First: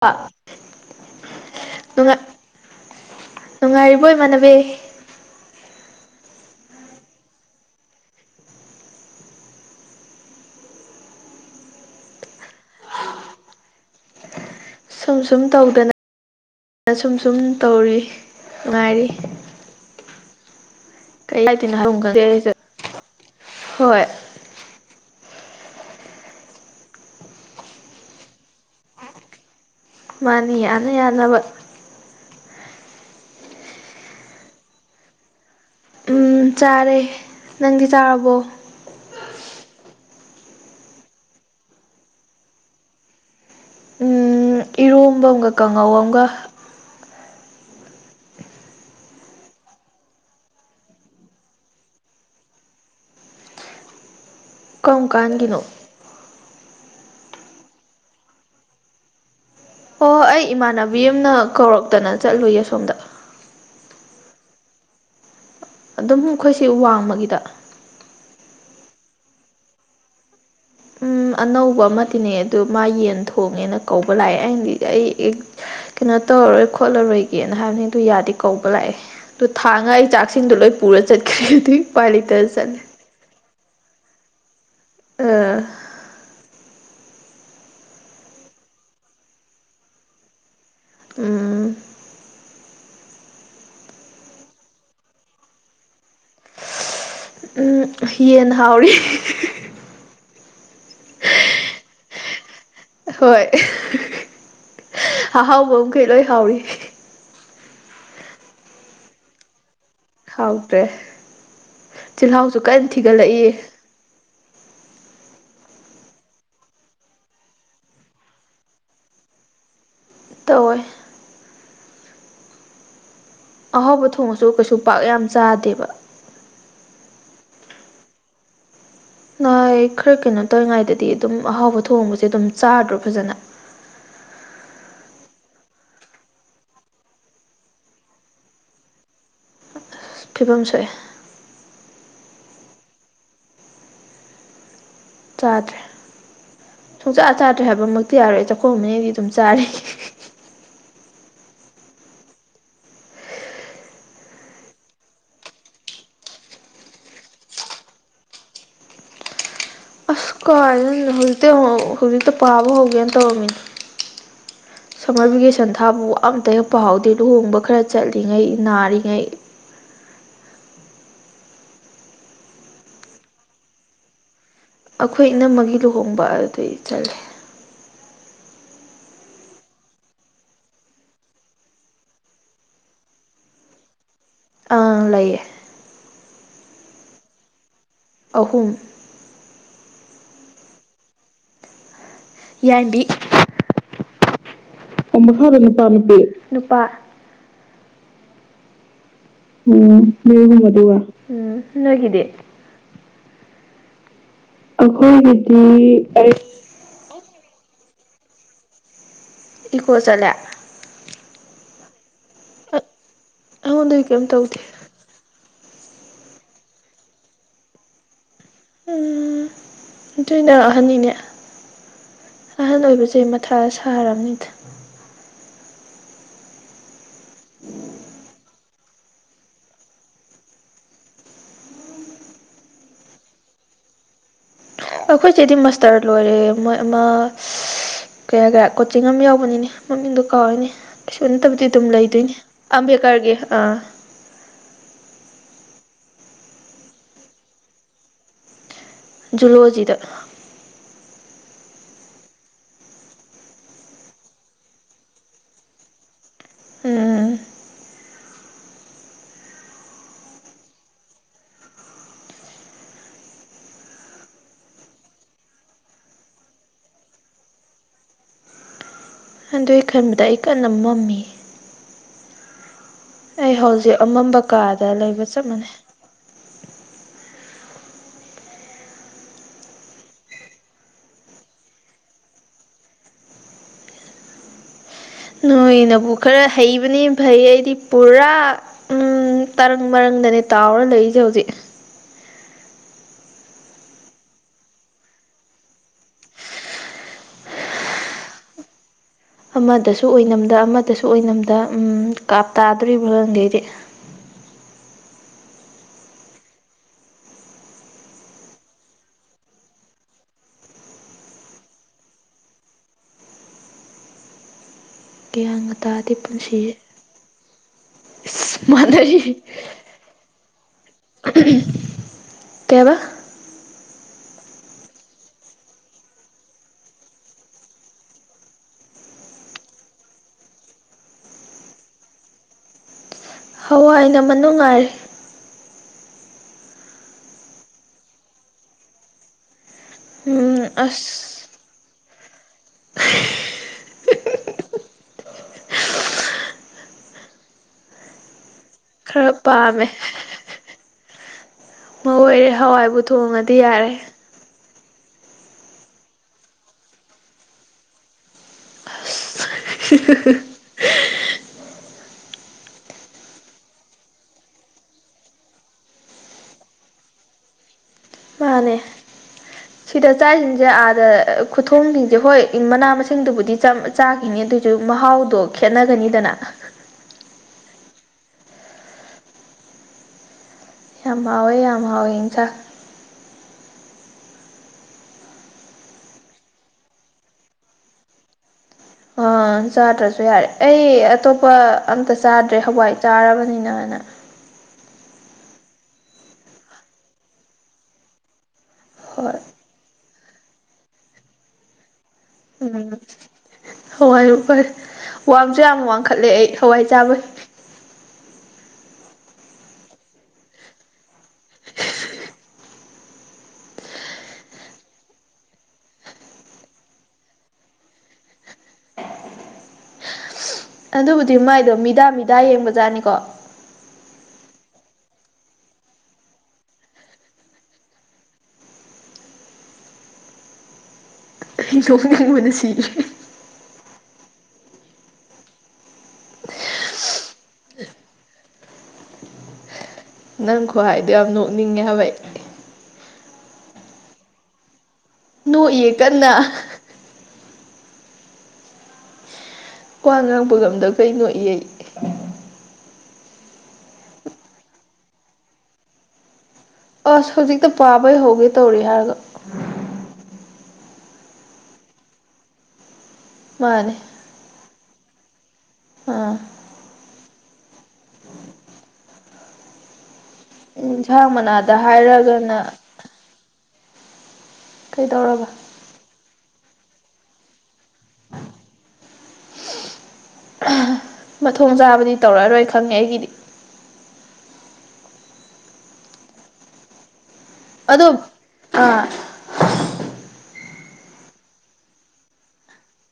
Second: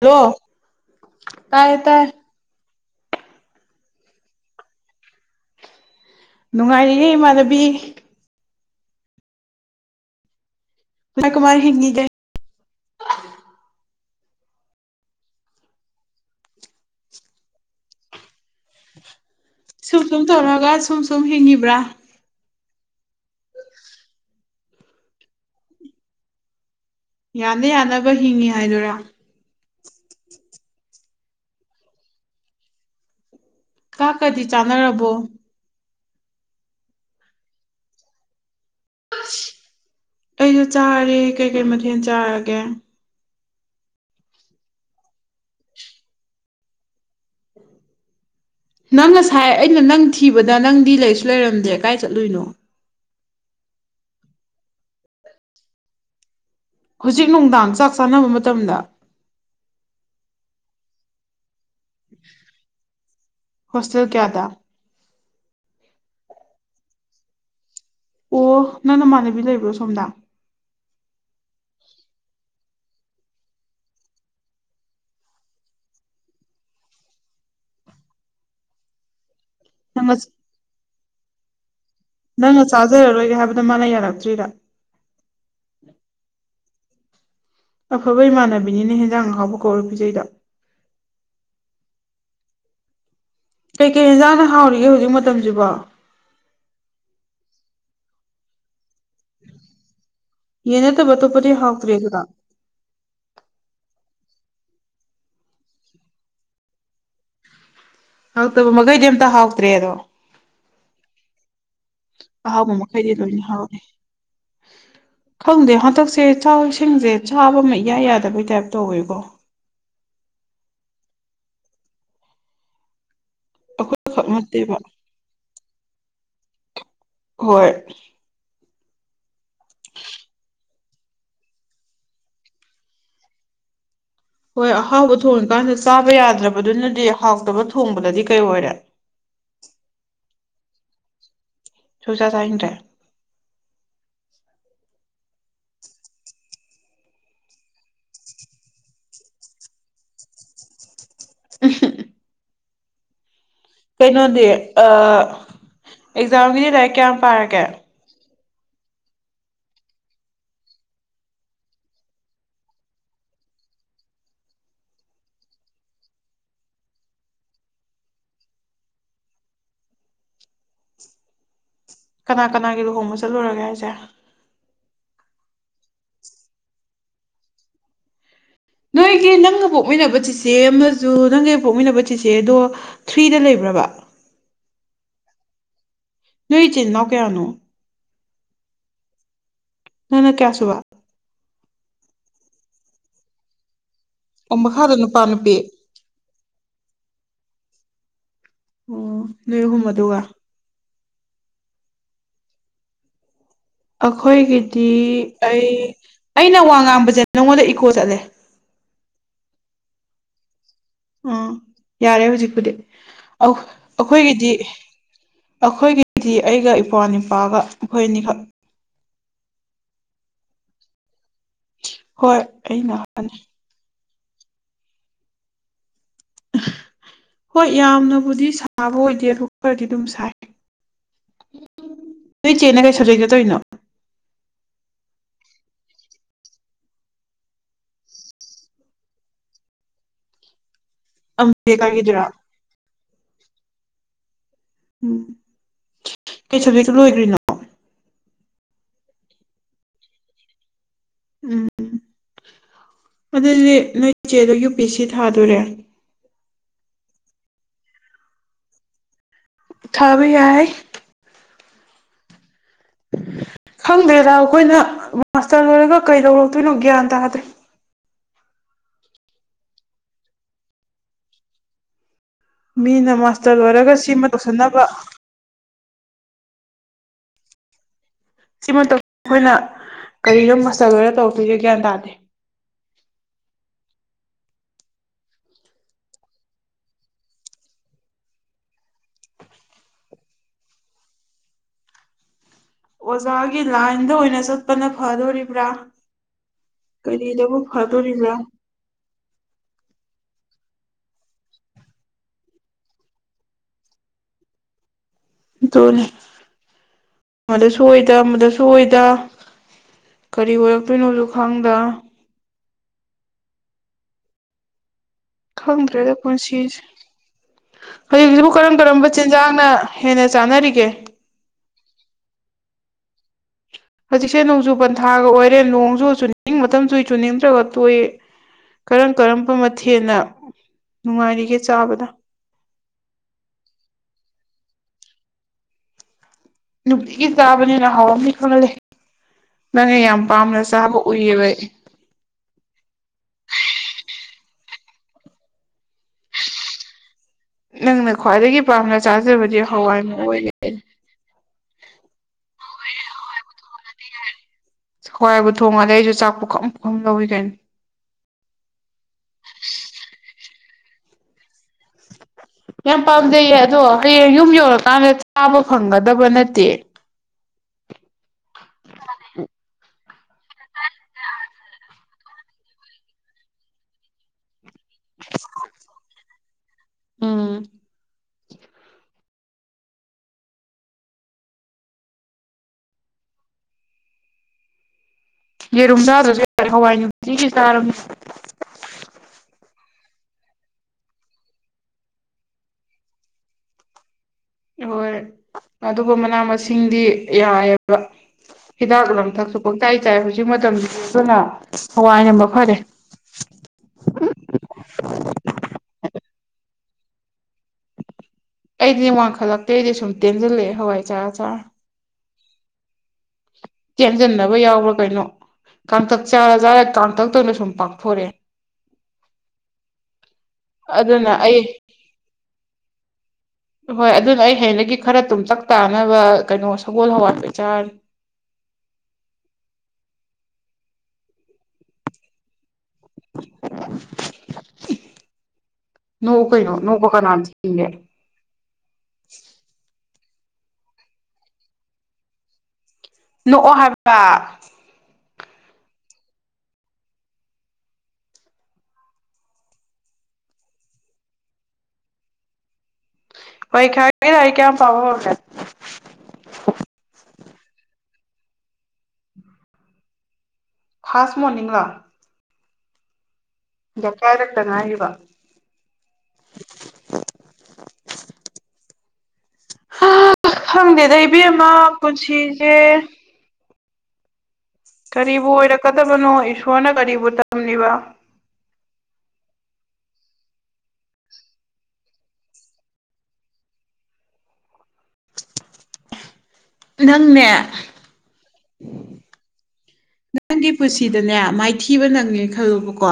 hello ꯇꯥꯏꯌꯦ ꯇꯥꯏ ꯅꯨꯡꯉꯥꯏꯔꯤꯕꯣꯏ ꯏꯃꯥꯟꯅꯕꯤ ꯅꯨꯡꯉꯥꯏꯔꯤꯌꯦ ꯏꯃꯥꯟꯅꯕꯤ ꯀꯃ ꯍꯤꯡꯅꯤꯗ ꯁꯨꯝ ꯁꯨꯝ ꯇꯧꯗꯅꯅ ꯁꯨꯝ ꯁꯨꯝ ꯇꯧꯔꯤ ꯉꯉꯥꯏꯔꯤ ꯁꯨꯝ ꯁꯨꯝꯇꯂꯒ ꯁꯨꯝ ꯁꯨꯝ ꯀꯩꯗꯅꯣ ꯍꯤꯡꯉꯤꯕ꯭ꯔꯥ ꯈꯪꯗꯦ ꯑꯩꯁꯨ ꯍꯣꯏ ꯌꯥꯅ ꯌꯥꯅꯕ ꯍꯤꯡꯉꯤ ꯍꯥꯏꯗꯨꯔꯥ ꯃꯥꯅꯤ ꯌꯥꯅ ꯌꯥꯅꯕ ꯀꯥꯀꯗꯤ ꯆꯥꯟꯅꯔꯕꯣ ꯎꯝ ꯆꯥꯔꯦ ꯅꯪꯗꯤ ꯆꯥꯔꯕꯣ ꯑꯩꯁꯨ ꯆꯥꯔꯦ ꯀꯩ ꯀꯩ ꯃꯊꯦꯜ ꯆꯥꯔꯒꯦ ꯎꯝ ꯏꯔꯣꯝꯕ ꯑꯃꯝꯒ ꯀꯥꯡꯉꯧ ꯑꯃꯒ ꯅꯪ ꯉꯁꯥꯏ ꯑꯩꯅ ꯅꯪ ꯊꯤꯕꯗ ꯅꯪꯗꯤ ꯂꯩꯁꯨ ꯂꯩꯔꯝꯗꯦ ꯀꯥꯏ ꯆꯠꯂꯨꯏꯅꯣ ꯀꯔꯝ ꯀꯥꯟꯒꯤꯅꯣ ꯍꯧꯖꯤꯛ ꯅꯨꯡꯗꯥꯡ ꯆꯥꯛ ꯆꯥꯅꯕ ꯃꯇꯝꯗ ꯑꯣ ꯑꯩ ꯏꯃꯥꯟꯅꯕꯤ ꯑꯃꯅ ꯀꯧꯔꯛꯇꯅ ꯆꯠꯂꯨꯏꯌꯦ ꯑꯁꯣꯝꯗ ꯍꯣꯁꯇꯦꯜ ꯀꯌꯥꯗ ꯑꯗꯨꯝ ꯑꯩꯈꯣꯏꯁꯦ ꯋꯥꯡꯃꯒꯤꯗ ꯑꯣ ꯅꯪ ꯅꯃꯥꯟꯅꯕꯤ ꯂꯩꯕ꯭ꯔꯣ ꯁꯣꯝꯗ ꯑꯅꯧꯕ ꯑꯃꯗꯤꯅꯦ ꯑꯗꯨꯗ ꯃꯥ ꯌꯦꯟ ꯊꯣꯡꯉꯦꯅ ꯀꯧꯕ ꯂꯥꯛꯑꯦ ꯑꯩꯅꯗꯤ ꯑꯩ ꯀꯩꯅꯣ ꯇꯧꯔꯔꯣꯏ ꯈꯣꯠꯂꯔꯣꯏꯒꯦꯅ ꯍꯥꯏꯕꯅꯤ ꯑꯗꯨ ꯌꯥꯗꯤ ꯀꯧꯕ ꯂꯥꯛꯑꯦ ꯑꯗꯨꯣ ꯊꯥꯡꯉꯥ ꯑꯩ ꯅꯪꯅ ꯆꯥꯛꯁꯤꯡꯗꯣ ꯂꯣꯏ ꯄꯨꯔ ꯆꯠꯈ꯭ꯔꯦ ꯑꯗꯨꯏ ꯏꯄꯥ ꯂꯤꯇꯔꯗ ꯆꯠꯂꯦ ꯐꯖꯔꯒꯦ ꯍꯥꯏꯕꯗꯣ ꯃꯥꯅ ꯌꯥꯔꯛꯇ꯭ꯔꯤꯔꯥ ꯑ ꯑꯐꯣꯏꯕꯩꯃꯥꯟꯅꯕꯤꯅꯤꯅ ꯍꯖꯥꯡ ꯍꯥꯎꯕꯨ ꯀꯧꯕꯧꯔ ꯎꯄꯤꯖꯩꯗꯣ ꯎꯝ ꯀꯩꯀꯩ ꯌꯦꯟꯖꯥꯡꯅ ꯍꯥꯎꯔꯤꯒꯦ ꯍꯧꯖꯤꯛ ꯃꯇꯝꯁꯤꯕꯣ ꯌꯦꯟ ꯍꯥꯎꯔꯤ ꯌꯦꯅꯇꯕꯠꯇꯣꯄꯇ ꯍꯥꯎꯈ꯭ꯔꯤ ꯑꯗꯨꯗ ꯍꯣꯏ ꯑꯍꯥꯎꯕ ꯑꯃꯈꯩ ꯂꯣꯏ ꯍꯥꯎꯔꯤ ꯍꯥꯎꯇꯕ ꯃꯈꯩꯗꯤ ꯑꯝꯇ ꯍꯥꯎꯇ꯭ꯔꯦ ꯑꯗꯣ ꯍꯥꯎꯗ꯭ꯔꯦ ꯆꯤꯜꯍꯥꯎꯁꯨ ꯑꯍꯥꯎꯕ ꯀꯟꯅ ꯃꯈꯩꯗꯤ ꯊꯤꯒꯠꯂꯛꯏ ꯂꯣꯏꯅ ꯍꯥꯎꯔꯦ [inaudible] ꯈꯪꯗꯦ ꯍꯟꯗꯛꯁꯦ ꯆꯥꯛ ꯏꯁꯤꯡꯁꯦ ꯆꯥꯕ ꯑꯃ ꯏꯌꯥ ꯌꯥꯗꯕꯩ ꯇꯥꯏꯞ ꯇꯧꯋꯦꯀꯣ ꯇꯧꯋꯏ ꯑꯍꯥꯎꯕ ꯑꯩꯈꯣꯏꯈꯛ ꯊꯣꯡꯉꯁꯨ ꯀꯩꯁꯨ ꯅꯠꯇꯦꯕ ꯄꯥꯛ ꯌꯥꯝ ꯆꯥꯗꯦꯕ ꯍꯣꯏ ꯅꯍ ꯈꯔ ꯀꯩꯅꯣ ꯇꯧꯔꯤꯉꯩꯗꯗꯤ ꯑꯗꯨꯝ ꯑꯍꯥꯎꯕ ꯊꯣꯡꯕꯁꯦ ꯑꯗꯨꯝ ꯆꯥꯗ꯭ꯔꯣ ꯐꯖꯅ ꯍꯣꯏ ꯑꯍꯥꯎꯕ ꯊꯣꯡꯉꯀꯥꯟꯗ ꯆꯥꯕ ꯌꯥꯗ꯭ꯔꯕꯗꯨꯅꯗꯤ ꯍꯥꯎꯇꯕ ꯊꯣꯡꯕꯗꯗꯤ ꯀꯩ ꯑꯣꯏꯔꯦ ꯑ ꯐꯤꯕꯝ ꯁꯣꯛꯑꯦ ꯁꯨꯖꯥ ꯆꯥ ꯍꯪꯗ꯭ꯔꯦ ꯆꯥꯗ꯭ꯔꯦ ꯁꯨꯡꯆꯥꯛ ꯆꯥꯗ꯭ꯔꯦ ꯍꯥꯏꯕꯃꯛꯇꯤ ꯌꯥꯔꯣꯏ ꯆꯥꯛꯈꯣ ꯑꯃꯩꯗꯤ ꯑꯗꯨꯝ ꯆꯥꯔꯤꯒꯦ [unintelligible] ꯀꯩꯅꯣꯗꯤ ꯑꯥ ꯑꯦꯛꯖꯥꯝꯒꯤꯗꯤ ꯂꯥꯏꯔꯤꯛ ꯀꯌꯥꯝ ꯄꯥꯔꯒꯦ ꯀꯣꯏ ꯍꯧꯖꯤꯛꯇꯤ ꯍꯧꯖꯤꯛꯇ ꯄꯥꯕ ꯍꯧꯒꯦꯅ ꯇꯧꯔꯝꯃꯤꯅꯦ [unintelligible] ꯁꯝꯃꯔ ꯚꯦꯀꯦꯁꯟ ꯊꯥꯕꯕꯨ ꯑꯃꯇ ꯍꯛꯄ ꯍꯥꯎꯗꯦ ꯂꯨꯍꯣꯡꯕ ꯈꯔ ꯆꯠꯂꯤꯉꯩ ꯅꯥꯔꯤꯉꯩ ꯀꯅꯥ ꯀꯅꯥꯒꯤ ꯂꯨꯍꯣꯡꯕ ꯆꯠꯂꯨꯔꯒꯦ ꯍꯥꯏꯁꯦ ꯑꯩꯈꯣꯏ ꯏꯅꯝꯃꯒꯤ ꯂꯨꯍꯣꯡꯕ ꯑꯗꯨꯗꯤ ꯆꯠꯂꯦ ꯅꯣꯏꯒꯤ ꯅꯪꯒ ꯄꯣꯛꯃꯤꯟꯅꯕ ꯆꯤꯁꯦ ꯑꯃꯁꯨ ꯅꯪꯒ ꯄꯣꯛꯃꯤꯟꯅꯕ ꯆꯤꯁꯦ ꯑꯗꯣ ꯊ꯭ꯔꯤꯗ ꯂꯩꯕ꯭ꯔꯕ ꯑꯪ ꯂꯩꯌꯦ ꯅꯣꯏ ꯏꯆꯤꯟ ꯏꯅꯥꯎ ꯀꯌꯥꯅꯣ ꯑꯍꯨꯝ ꯅꯪꯅ ꯀꯌꯥꯁꯨꯕ ꯌꯥꯗꯤ ꯑꯣ ꯃꯍ ꯃꯈꯥꯗꯅ ꯑꯣ ꯃꯁꯥꯗ ꯅꯨꯄꯥ ꯅꯨꯄꯤ ꯅꯨꯄꯥ ꯑꯣ ꯅꯣꯏ ꯑꯍꯨꯝ ꯑꯗꯨꯒ [unintelligible] ꯑꯩꯈꯣꯏꯒꯤꯗꯤ ꯑꯩꯈꯣꯏꯒꯤꯗꯤ ꯑꯩ ꯑꯩ ꯑꯩꯅ ꯋꯥ ꯉꯥꯡꯕꯁꯦ ꯅꯉꯣꯟꯗ ꯏꯀꯣ ꯆꯠꯂꯦ ꯏꯀꯣ ꯆꯂ ꯎꯝ ꯌꯥꯔꯦ ꯍꯧꯖꯤꯛꯄꯨꯗꯤ ꯑ ꯑꯩꯉꯣꯟꯗꯒꯤ ꯀꯩꯝ ꯑꯩꯈꯣꯏꯒꯤꯗꯤ ꯇꯧꯗꯦ ꯑꯩꯈꯣꯏꯒꯤꯗꯤ ꯑꯩꯒ ꯏꯄ꯭ꯋꯥꯅꯤꯄꯥꯒ ꯃꯈꯣꯏ ꯑꯅꯤꯈꯛ ꯎꯝ ꯑꯗꯨꯏꯅ ꯑꯍꯅꯤꯅꯦ ꯍꯣꯏ ꯑꯍꯜ ꯑꯩꯅ ꯑꯣꯏꯕꯁꯦ ꯃꯊꯥꯗ ꯁꯥꯔꯕꯅꯤꯗ ꯍꯣꯏ ꯌꯥꯝꯅꯕꯨꯗꯤ ꯁꯥꯥꯕ ꯑꯣꯏꯗꯦ ꯑꯗꯨ ꯈꯔꯗꯤ ꯑꯗꯨꯝ ꯁꯥꯏ ꯅꯣꯏ ꯏꯆꯦꯅ ꯀꯩ [unintelligible] ꯑꯩꯈꯣꯏꯁꯦꯗꯤ ꯃꯥꯁꯇꯔ ꯂꯣꯏꯔꯦ ꯃꯣꯏ ꯑꯃ ꯀꯌꯥ ꯀꯣꯆꯤꯡ ꯑꯃ ꯌꯥꯎꯕꯅꯤꯅꯦ ꯃꯃꯤꯡꯗꯣ ꯀꯥꯎꯔꯅꯦ ꯀꯩꯁꯨ ꯅꯠꯇꯕꯗꯤ ꯑꯗꯨꯝ ꯑꯝꯕꯦꯗꯀꯔꯒꯤꯗꯨꯔꯥ ꯂꯩꯗꯣꯏꯅꯦ ꯑꯝꯕꯦꯀꯔꯒꯤ ꯑꯥ ꯎꯝ ꯀꯩ ꯁꯨꯕꯖꯦꯠꯇ ꯂꯣꯏꯒ꯭ꯔꯤꯅꯣ ꯖꯨꯂꯣꯖꯤꯗ ꯎꯝ ꯑꯗꯨꯗꯤ ꯅꯣꯏ ꯏꯆꯦꯗꯣ ꯌꯨ ꯄ ꯁꯤ ꯊꯥꯗꯣꯔꯦ ꯎꯝ ꯊꯥꯕ ꯌꯥꯏ ꯈꯪꯗ꯭ꯔꯦꯗꯥ ꯑꯩꯈꯣꯏꯅ ꯃꯥꯁꯇꯔ ꯂꯣꯏꯔꯒ ꯀꯩꯗꯧꯔꯛꯇꯣꯏꯅꯣ ꯒ꯭ꯌꯥꯟ ꯇꯥꯗ꯭ꯔꯦ ꯑꯗꯨꯏ ꯈꯟꯕꯗ ꯑꯩ ꯀꯟꯅ ꯃꯝꯃꯤ ꯃꯤꯅ ꯑꯩ ꯃꯥꯁꯇꯔ ꯂꯣꯏꯔꯒ ꯍꯧꯖꯤꯛ ꯁꯤꯃ ꯑꯃꯝꯕ ꯇꯧꯁꯟꯅꯕ [unintelligible] ꯁꯤ ꯃꯇꯝ ꯑꯩꯈꯣꯏꯅ ꯀꯔꯤꯅꯣ ꯃꯁꯇꯔ ꯑꯣꯏꯔ ꯇꯧꯔꯛꯇꯣꯏꯒꯦ ꯒ꯭ꯌꯥꯟ ꯇꯥꯗꯦ ꯅꯣꯏꯅꯕꯨ ꯈꯔ ꯍꯩꯕꯅꯦ ꯐꯩ ꯑꯩꯗꯤ ꯄꯨꯔꯥ ꯎꯝ ꯇꯔꯪ ꯃꯔꯪꯗꯅꯦ ꯇꯥꯎꯔ ꯂꯩꯔꯤꯁꯦ ꯍꯧꯖꯤꯛ ꯑꯣꯖꯥꯒꯤ ꯂꯥꯏꯟꯗ ꯑꯣꯏꯅ ꯆꯠꯄꯅ ꯐꯗꯣꯔꯤꯕ꯭ꯔꯥ ꯀꯔꯤꯗꯕꯨ ꯐꯗꯣꯔꯤꯕ꯭ꯔ ꯑꯃꯗꯁꯨ ꯑꯣꯏꯅꯝꯗ ꯑꯃꯗꯁꯨ ꯑꯣꯏꯅꯝꯗ ꯎ ꯀꯥꯞ ꯇꯥꯗꯣꯔꯤꯕ꯭ꯔꯥ ꯈꯪꯗꯩꯗꯤ ꯑꯗꯨꯅꯦ ꯃꯗꯁꯨ ꯑꯣꯏꯗ ꯃꯗꯁꯨ ꯑꯣꯏꯗ ꯀꯔꯤ ꯑꯣꯏꯔꯛꯇꯣꯏꯅꯣꯁꯨ ꯈꯪꯗ ꯒ꯭ꯌꯥꯟꯒ ꯇꯥꯗꯦ ꯈꯪꯗ꯭ꯔꯦꯒ ꯄꯨꯟꯁꯤꯁꯦ ꯄꯨꯁꯤꯁ ꯍꯧꯖꯤꯛ ꯁꯤꯕꯨ ꯏꯁ ꯀꯔꯝ ꯀꯔꯝꯕ ꯃꯥꯟꯅꯔꯤ ꯆꯤꯟꯖꯥꯛꯅ ꯍꯦꯟꯅ ꯆꯥꯅꯔꯤꯒꯦ [unintelligible] ꯀꯌꯥꯕ ꯍꯧꯖꯤꯛꯁꯦ ꯅꯣꯡꯖꯨ ꯄꯟꯊꯥꯒ ꯑꯣꯏꯔꯦ ꯅꯣꯡꯁꯨ ꯆꯨꯅꯤꯡ ꯃꯇꯝꯁꯨ ꯆꯨꯅꯤꯡꯗ꯭ꯔꯒ ꯇꯣꯛꯏ ꯀꯔꯝ ꯀꯔꯝꯕ ꯃꯊꯦꯜꯅ ꯅꯨꯡꯉꯥꯏꯔꯤꯒꯦ ꯆꯥꯕꯗ ꯍꯋꯥꯏꯅ ꯃꯅꯨꯡꯉꯥꯏꯔꯦ ꯅꯨꯡꯇꯤꯒꯤ ꯆꯥꯕꯅꯤꯅ ꯍꯥꯎꯔꯝꯅꯤ ꯈꯜꯂꯦ ꯅꯪꯅ ꯌꯥꯝ ꯄꯥꯝꯅ ꯎꯝ ꯆꯥꯕ ꯎꯏꯌꯦꯕ ꯑꯁ ꯑꯩ [unintelligible] ꯅꯪꯅ ꯈ꯭ꯋꯥꯏꯗꯒꯤ ꯄꯥꯝꯅ ꯈꯔ ꯆꯥꯖꯕꯗꯤ ꯄꯥꯝꯃꯦ ꯍꯋꯥꯏꯃꯨꯛ ꯑꯣꯏꯒ ꯃꯧꯌꯦ ꯍꯋꯥꯏꯕꯨ ꯊꯣꯡꯉꯗꯤ ꯌꯥꯔꯦ ꯍꯋꯥꯏꯕꯨ ꯊꯣꯡꯉꯗꯤ ꯑꯩꯁꯨ ꯆꯥꯛ ꯄꯨꯈꯝ ꯄꯨꯈꯝ ꯂꯧꯏ ꯀꯩꯅꯣ [inaudible] ꯌꯥꯝ ꯄꯥꯝꯖꯩꯌꯦ ꯑꯗꯣ ꯍꯌꯦꯡ ꯌꯨꯝ ꯌꯧꯔꯀꯥꯟꯗ ꯆꯥꯕ ꯐꯪꯒꯗꯕ ꯅꯠꯇꯦ ꯃꯥꯅꯦ [unintelligible] ꯁꯤꯗ ꯆꯥꯏꯁꯤꯡꯁꯦ ꯑꯥꯗ ꯈꯨꯊꯣꯡꯁꯤꯡꯁꯦ ꯍꯣꯏ ꯃꯅꯥ ꯃꯁꯤꯡꯗꯨꯕꯨꯗꯤ ꯆꯥꯈꯤꯅꯤ ꯑꯗꯨꯑꯣꯏꯁꯨ ꯃꯍꯥꯎꯗꯣ ꯈꯦꯠꯅꯒꯅꯤꯗꯅ ꯑꯥ ꯌꯥꯝ ꯍꯥꯎꯋꯦ ꯌꯥꯝ ꯍꯥꯎꯋꯦ ꯌꯦꯟꯁꯥꯡ ꯌꯦꯔꯨꯝ ꯆꯥꯗꯁꯨ ꯌꯥ ꯍꯋꯥꯏ ꯅꯨꯡꯇꯤꯒꯤ ꯆꯥꯔꯝꯅꯤ ꯑ ꯆꯥꯗ꯭ꯔꯁꯨ ꯌꯥꯔꯦ ꯑꯩ ꯑꯇꯣꯞꯄ ꯑꯝꯇ ꯆꯥꯗ꯭ꯔꯦ ꯍꯋꯥꯏ ꯆꯥꯔꯕꯅꯤꯅꯅ ꯍꯣꯏ ꯑꯗꯨꯒ ꯃꯅꯥ ꯃꯁꯤꯡꯗꯤ ꯌꯥꯏꯑꯕ ꯍꯤꯗꯥꯛ ꯍꯣꯏ ꯂꯥꯡꯊꯛꯁꯨ ꯄꯪꯆꯥꯏ ꯆꯥꯏ ꯍꯧꯖꯤꯛ ꯃꯇꯝꯁꯤꯗꯤ ꯑꯗꯨꯅ ꯍꯋꯥꯏ ꯎꯝ ꯍꯋꯥꯏꯅ ꯐꯔꯦ ꯋꯥꯡꯁꯨ ꯌꯥꯝ ꯋꯥꯡꯈꯠꯂꯦ ꯑꯩ ꯍꯋꯥꯏ ꯆꯥꯕꯒꯤ ꯑꯩꯗꯤ ꯋꯥꯡꯈꯠꯂꯛꯇꯦ ꯑꯩꯗꯤ ꯁꯨꯝ ꯇꯦꯟꯁꯤꯜꯂꯛꯑꯦ ꯍꯋꯥꯏ ꯆꯥꯔꯥ ꯆꯥꯔꯥ ꯆꯦꯟꯖꯤꯟꯅꯕ ꯌꯥꯎꯕ꯭ꯔꯥ ꯀꯩꯅꯣ ꯀꯥꯡꯇꯛ ꯆꯥꯔ ꯆꯔꯒꯥ ꯀꯥꯡꯇꯛꯇꯧꯅ ꯁꯨꯝ ꯄꯥꯛꯊꯣꯔꯛꯑꯦ [inaudible] ꯑꯗꯨꯕꯨꯗꯤ ꯃꯥꯏꯗꯣ ꯑꯩ ꯃꯤꯗꯥ ꯃꯤꯗꯥ ꯌꯦꯡꯕꯖꯥꯠꯅꯤꯀꯣ ꯍꯣꯏ ꯑꯗꯨꯅ ꯑꯩ ꯍꯌꯦꯡꯗꯒꯤ ꯈꯔ ꯇꯨꯝꯇꯛ ꯇꯥꯥꯅꯕ ꯀꯩꯅꯣ ꯁꯒꯣꯜ ꯍꯋꯥꯏꯗꯣ ꯑꯣꯢꯅ ꯆꯥꯔꯅꯤ ꯑꯩ ꯅꯣꯛꯅꯤꯡꯕꯅꯥ ꯁꯤꯔꯦ ꯅꯣꯛꯎ ꯀꯩꯅꯣ ꯅꯣꯛꯄꯥ ꯀꯥꯅ ꯊꯤꯡꯒꯦ ꯅꯪ ꯈꯨꯍꯥꯏꯗꯣ ꯌꯥꯝ ꯅꯣꯛꯅꯤꯡꯉꯦ ꯍꯥꯏꯕ ꯑꯩ ꯅꯣꯛꯑꯣ ꯍꯥꯏꯕ ꯅꯣꯛꯏꯌꯦ ꯀꯟꯅ ꯋꯥ ꯉꯥꯡꯕ ꯉꯝꯗꯥꯈꯣꯏ ꯅꯣꯛꯏꯌꯦ ꯑꯩ ꯄꯥꯔꯤꯈꯥ ꯒꯤ ꯂꯥꯏꯔꯤꯛ ꯀꯌꯥꯝ ꯄꯕꯥ ꯍꯧꯔꯒꯦ ꯑꯁ ꯍꯧꯖꯤꯛꯇ ꯄꯥꯕꯩ ꯍꯧꯒꯦ ꯇꯧꯔꯤ ꯍꯥꯏꯔꯒ ꯐꯥꯥꯁ ꯃꯣꯔꯅꯤꯡꯂꯣ ꯃꯥꯅꯦ ꯌꯥꯀꯥꯏꯔꯛꯇ ꯉꯥꯏꯔꯤꯕꯣ ꯑꯥ ꯍꯥꯥ ꯍꯥ ꯈꯪꯗꯦꯗ ꯏꯟꯁꯥꯡ ꯏꯕꯦꯃꯃꯥ ꯃꯅꯥꯗ ꯄꯨꯟꯁꯤꯁꯦ ꯍꯥꯏꯔꯒꯅ ꯀꯩꯗꯧꯔꯕ ꯀꯔꯤꯕꯨ ꯑꯣꯏꯔꯛꯀꯗꯕꯅꯣ ꯏꯁꯣꯔꯅ ꯀꯔꯤꯕꯨ ꯇꯝꯂꯤꯕ ꯃꯊꯣꯡ ꯆꯥꯕꯗꯤ ꯇꯧꯔꯛꯑꯔꯣꯏ ꯈꯪꯉꯦ ꯑꯩꯒꯤꯗꯤ ꯅꯪꯅꯦ ꯑꯗꯣ ꯑ ꯅꯪꯒꯤ ꯄꯨꯟꯁꯤꯗꯅꯦ ꯃꯥꯏꯊꯤꯕ ꯅꯪꯉꯦ ꯈꯜꯂꯣꯕꯀꯣ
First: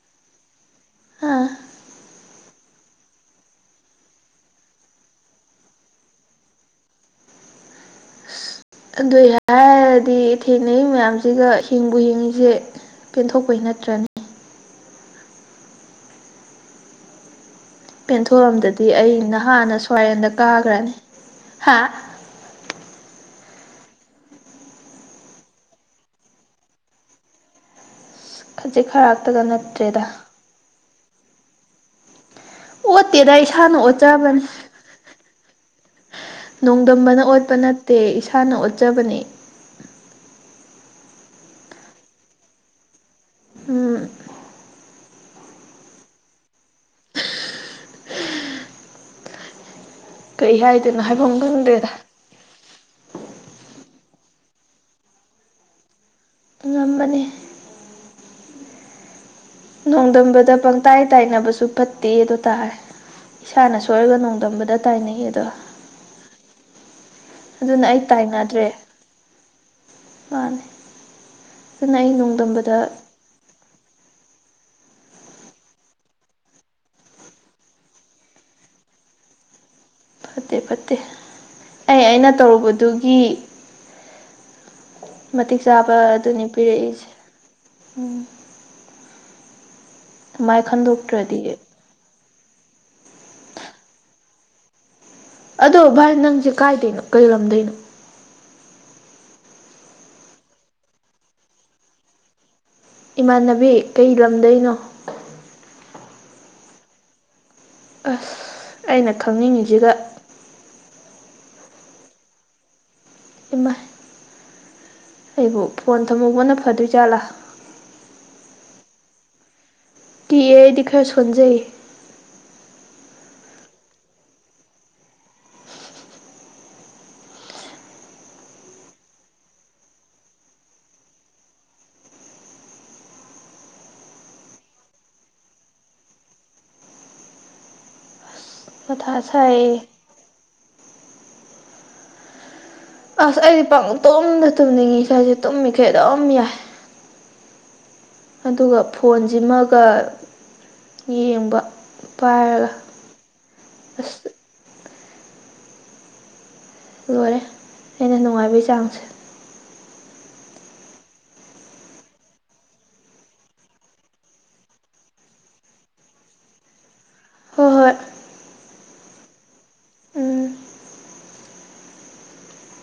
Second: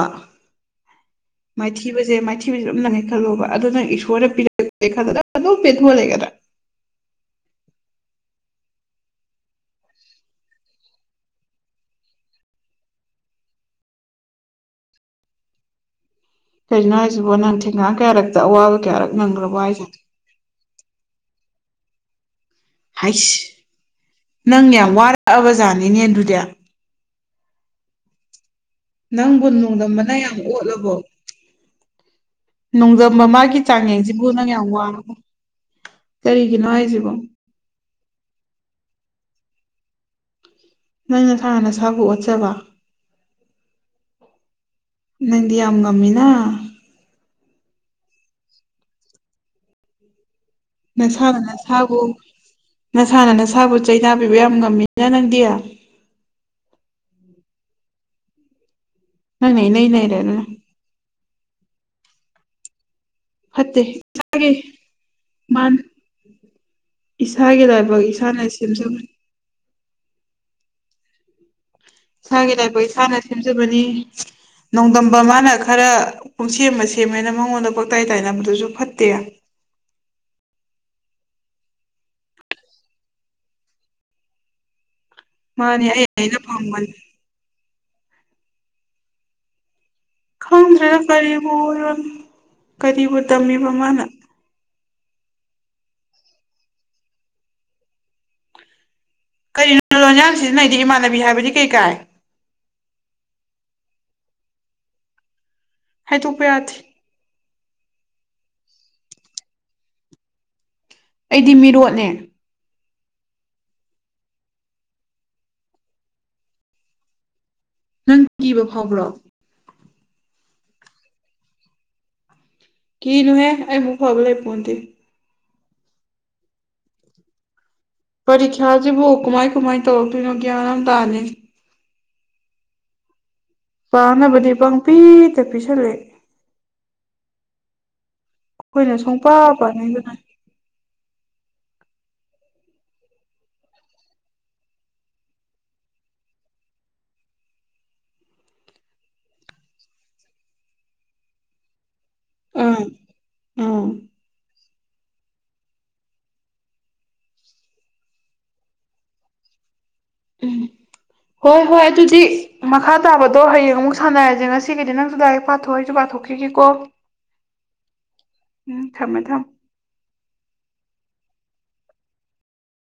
ꯑꯥ ꯃꯥꯏꯊꯤꯕꯁꯦ ꯃꯥꯏꯊꯤꯕꯁꯦ ꯑꯗꯨꯝ ꯅꯪꯉꯦꯅ ꯈꯜꯂꯣꯕ ꯑꯗꯨ ꯅꯪ ꯏꯁꯣꯔꯅ ꯄꯤꯔꯛ ꯄꯥꯅꯦ ꯈꯟꯂꯒ ꯅꯪ ꯑꯗꯨꯝ ꯄꯦꯟꯊꯣꯛ ꯑꯥ ꯂꯩꯒꯗꯔꯥ ꯑꯗꯨꯏ ꯍꯥꯏꯔꯗꯤ ꯊꯦꯡꯅꯩ ꯃꯌꯥꯝꯁꯤꯒ ꯍꯤꯡꯕꯨ ꯍꯤꯡꯅꯤꯡꯗꯔꯦ ꯄꯦꯟꯊꯣꯛꯄꯩ ꯅꯠꯇ꯭ꯔꯅꯤ ꯀꯩꯅꯣ ꯍꯥꯏꯁꯤꯕꯨ ꯅꯪ ꯊꯦꯡꯅ ꯄꯦꯟꯊꯣꯛꯑꯝꯗꯔꯗꯤ ꯑꯩ ꯅꯍꯥꯟꯅ ꯍꯥꯏꯁꯦ ꯁꯨꯋꯥꯔꯦꯟꯗ ꯀꯥꯈ꯭ꯔꯅꯤ ꯍꯥ ꯍꯥꯏꯁ ꯅꯪ ꯌꯥꯝ ꯋꯥꯔꯛꯑꯕ ꯖꯥꯠꯅꯤꯅꯦ ꯑꯗꯨꯗꯤ ꯈꯖꯤꯛ ꯈꯔꯥꯛꯇꯒ ꯅꯪꯕꯨ ꯅꯠꯇ꯭ꯔꯦꯗ ꯅꯣꯡꯗꯝꯕꯅ ꯌꯥꯝ ꯑꯣꯠꯂꯕꯣ ꯅꯣꯡꯗꯝꯕ ꯑꯣꯠꯇꯦꯗ ꯃꯥꯒꯤ ꯏꯁꯥꯅ ꯆꯥꯡꯌꯦꯡꯁꯤꯕꯨ ꯑꯣꯠꯆꯕꯅꯤ ꯅꯪ ꯌꯥꯝ ꯋꯥꯔꯕꯣ ꯀꯔꯤꯒꯤꯅꯣ ꯍꯥꯏꯁꯤꯕꯣ ꯅꯣꯡꯗꯝꯕꯅ ꯑꯣꯠꯄ ꯅꯠꯇꯦ ꯏꯁꯥꯅ ꯑꯣꯠꯆꯕꯅꯦ ꯅꯪ ꯅꯁꯥꯅ ꯅꯁꯥꯕꯨ ꯑꯣꯠꯆꯕ ꯎꯝ ꯅꯪꯗꯤ ꯌꯥꯝ ꯉꯝꯃꯤꯅ ꯀꯩ ꯍꯥꯏꯅꯣ ꯅꯁꯥꯅ ꯅꯁꯥꯕꯨ ꯅꯁꯥꯅ ꯅꯁꯥꯕꯨ ꯆꯩ ꯇꯕꯤꯕ ꯌꯥꯝ ꯉꯝꯃꯤꯅ ꯅꯪꯗꯤ ꯉꯝꯕꯅꯦ ꯅꯪꯅ ꯏꯅꯩ ꯅꯩꯔꯦꯅ ꯅꯣꯡꯗꯝꯕꯗ ꯄꯪꯇꯥꯏ ꯇꯥꯏꯅꯕꯁꯨ ꯐꯠꯇꯦ ꯗꯣ ꯇꯥꯔꯦ ꯏꯁꯥꯅ ꯐꯠꯇꯦ ꯁꯣꯏꯔꯒ ꯅꯣꯡꯗꯝꯕꯗ ꯏꯁꯥꯒꯤ ꯇꯥꯏꯅꯩꯌꯦꯗꯣ ꯃꯥꯅ ꯏꯁꯥꯒꯤ ꯑꯗꯨꯅ ꯑꯩ ꯂꯥꯏꯕꯛ ꯏꯁꯥꯅ ꯇꯥꯏꯅꯗ꯭ꯔꯦ ꯁꯦꯝꯖꯕꯅꯤ ꯃꯥꯅꯦ ꯑꯗꯨꯅ ꯑꯩ ꯏꯁꯥꯒꯤ ꯅꯣꯡꯗꯝꯕꯗ ꯂꯥꯏꯕꯛ ꯏꯁꯥꯅ ꯁꯦꯝꯖꯕꯅꯤ ꯅꯣꯡꯗꯝꯕ ꯃꯥꯅ ꯈꯔ ꯄꯨꯡꯁꯦꯝ ꯃꯁꯦꯝꯃꯦꯅ ꯃꯉꯣꯟꯗ ꯄꯪꯇꯥꯏ ꯇꯥꯏꯅꯕꯗꯨꯁꯨ ꯐꯠꯇꯦ ꯐꯠꯇꯦ ꯐꯠꯇꯦ ꯑꯩ ꯑꯩꯅ ꯇꯧꯔꯨꯕꯗꯨꯒꯤ ꯃꯇꯤꯛ ꯃꯥꯅꯦ ꯆꯥꯕ ꯑꯩ ꯑꯩꯅ ꯑꯗꯨꯅꯤ ꯐꯪꯕꯅꯤ ꯄꯤꯔꯛꯏꯁꯦ ꯎꯝ ꯑꯗꯨꯃꯥꯏ ꯈꯪꯗ꯭ꯔꯦꯗ ꯈꯟꯗꯣꯛꯇ꯭ꯔꯗꯤ ꯀꯔꯤꯕꯨ ꯑꯣꯏꯔꯣ ꯀꯔꯤꯕꯨ ꯇꯝꯃꯤꯕ ꯃꯥꯅ ꯑꯗꯣ ꯚꯥꯏ ꯅꯪꯁꯦ ꯀꯥꯏꯗꯩꯅꯣ ꯀꯩ ꯂꯝꯗꯩꯅꯣ ꯀꯔꯤꯅꯣ ꯂꯣꯟꯌꯥꯟ ꯁꯤꯖꯤꯟꯅꯩꯗꯤ ꯏꯃꯥꯟꯅꯕꯤ ꯍꯥꯏꯕꯗꯤ ꯀꯩꯀꯥꯏ ꯏꯃꯥꯟꯅꯕꯤ ꯀꯩ ꯂꯝꯗꯩꯅꯣ ꯍꯥꯏꯗꯣꯛꯄ ꯌꯥꯗꯦ ꯑꯁ ꯑꯩꯅ ꯈꯪꯅꯤꯡꯉꯤꯁꯤꯒ ꯑꯩꯗꯤ ꯃꯤꯔꯣꯠꯅꯦ ꯏꯃꯥ ꯑꯩꯕꯨ ꯐꯣꯟ ꯊꯝꯍꯧꯕꯅ ꯐꯗꯣꯏꯖꯥꯠꯂꯥ ꯅꯪ ꯀꯤꯕ ꯐꯥꯎꯕ꯭ꯔꯣ ꯀꯤꯑ ꯑꯩꯗꯤ ꯈꯔ ꯁꯣꯟꯖꯩꯌꯦ ꯀꯤꯅꯨꯍꯦ ꯑꯩ ꯑꯃꯨꯛ ꯐꯕ ꯂꯩꯄꯣꯟꯇꯦ ꯄꯔꯤꯈ꯭ꯌꯥꯁꯤꯕꯨ ꯀꯃꯥꯏ ꯀꯃꯥꯏ ꯇꯧꯔꯛꯇꯣꯏꯅꯣ ꯒ꯭ꯌꯥꯟ ꯑꯃ ꯇꯥꯗꯦ ꯄꯥꯅꯕꯗꯤ ꯄꯪꯄꯤꯗ ꯄꯤꯁꯜꯂꯦ ꯑꯩꯈꯣꯏꯅ ꯃꯊꯥ ꯁꯣꯡꯄ ꯁꯥꯏꯌꯦ ꯄꯥꯅꯤꯡꯗꯅ ꯑꯁ ꯑꯩꯗꯤ ꯄꯪꯇꯨꯝꯗ ꯇꯨꯝꯅꯤꯡꯉꯤ ꯏꯁꯥꯁꯦ ꯇꯨꯝꯃꯤꯈꯩ ꯑꯗꯨꯝ ꯌꯥꯏ ꯑꯗꯨꯒ ꯐꯣꯟꯁꯤꯃꯒ ꯌꯦꯡꯕ ꯄꯥꯏꯔꯒ ꯑꯥ ꯑꯥ ꯑꯁ ꯂꯣꯏꯔꯦ ꯑꯩꯅ ꯅꯨꯡꯉꯥꯏꯕꯩ ꯆꯥꯡꯁꯦ ꯎꯝ ꯍꯣꯏ ꯍꯣꯏ ꯑꯗꯨꯗꯤ ꯃꯈꯥ ꯇꯥꯕꯗꯣ ꯍꯌꯦꯡ ꯑꯃꯨꯛ ꯁꯥꯟꯅꯔꯁꯦ ꯉꯁꯤꯒꯤꯗꯤ ꯅꯪꯁꯨ ꯂꯥꯏꯔꯤꯛ ꯄꯥꯊꯣꯛ ꯑꯩꯁꯨ ꯄꯥꯊꯣꯛ ꯄꯊꯣꯛꯈꯤꯒꯦ ꯀꯣ ꯍꯣꯏ ꯍꯣꯏ ꯎꯝ ꯊꯝꯃꯦ ꯊꯝꯃꯦ ꯎꯝ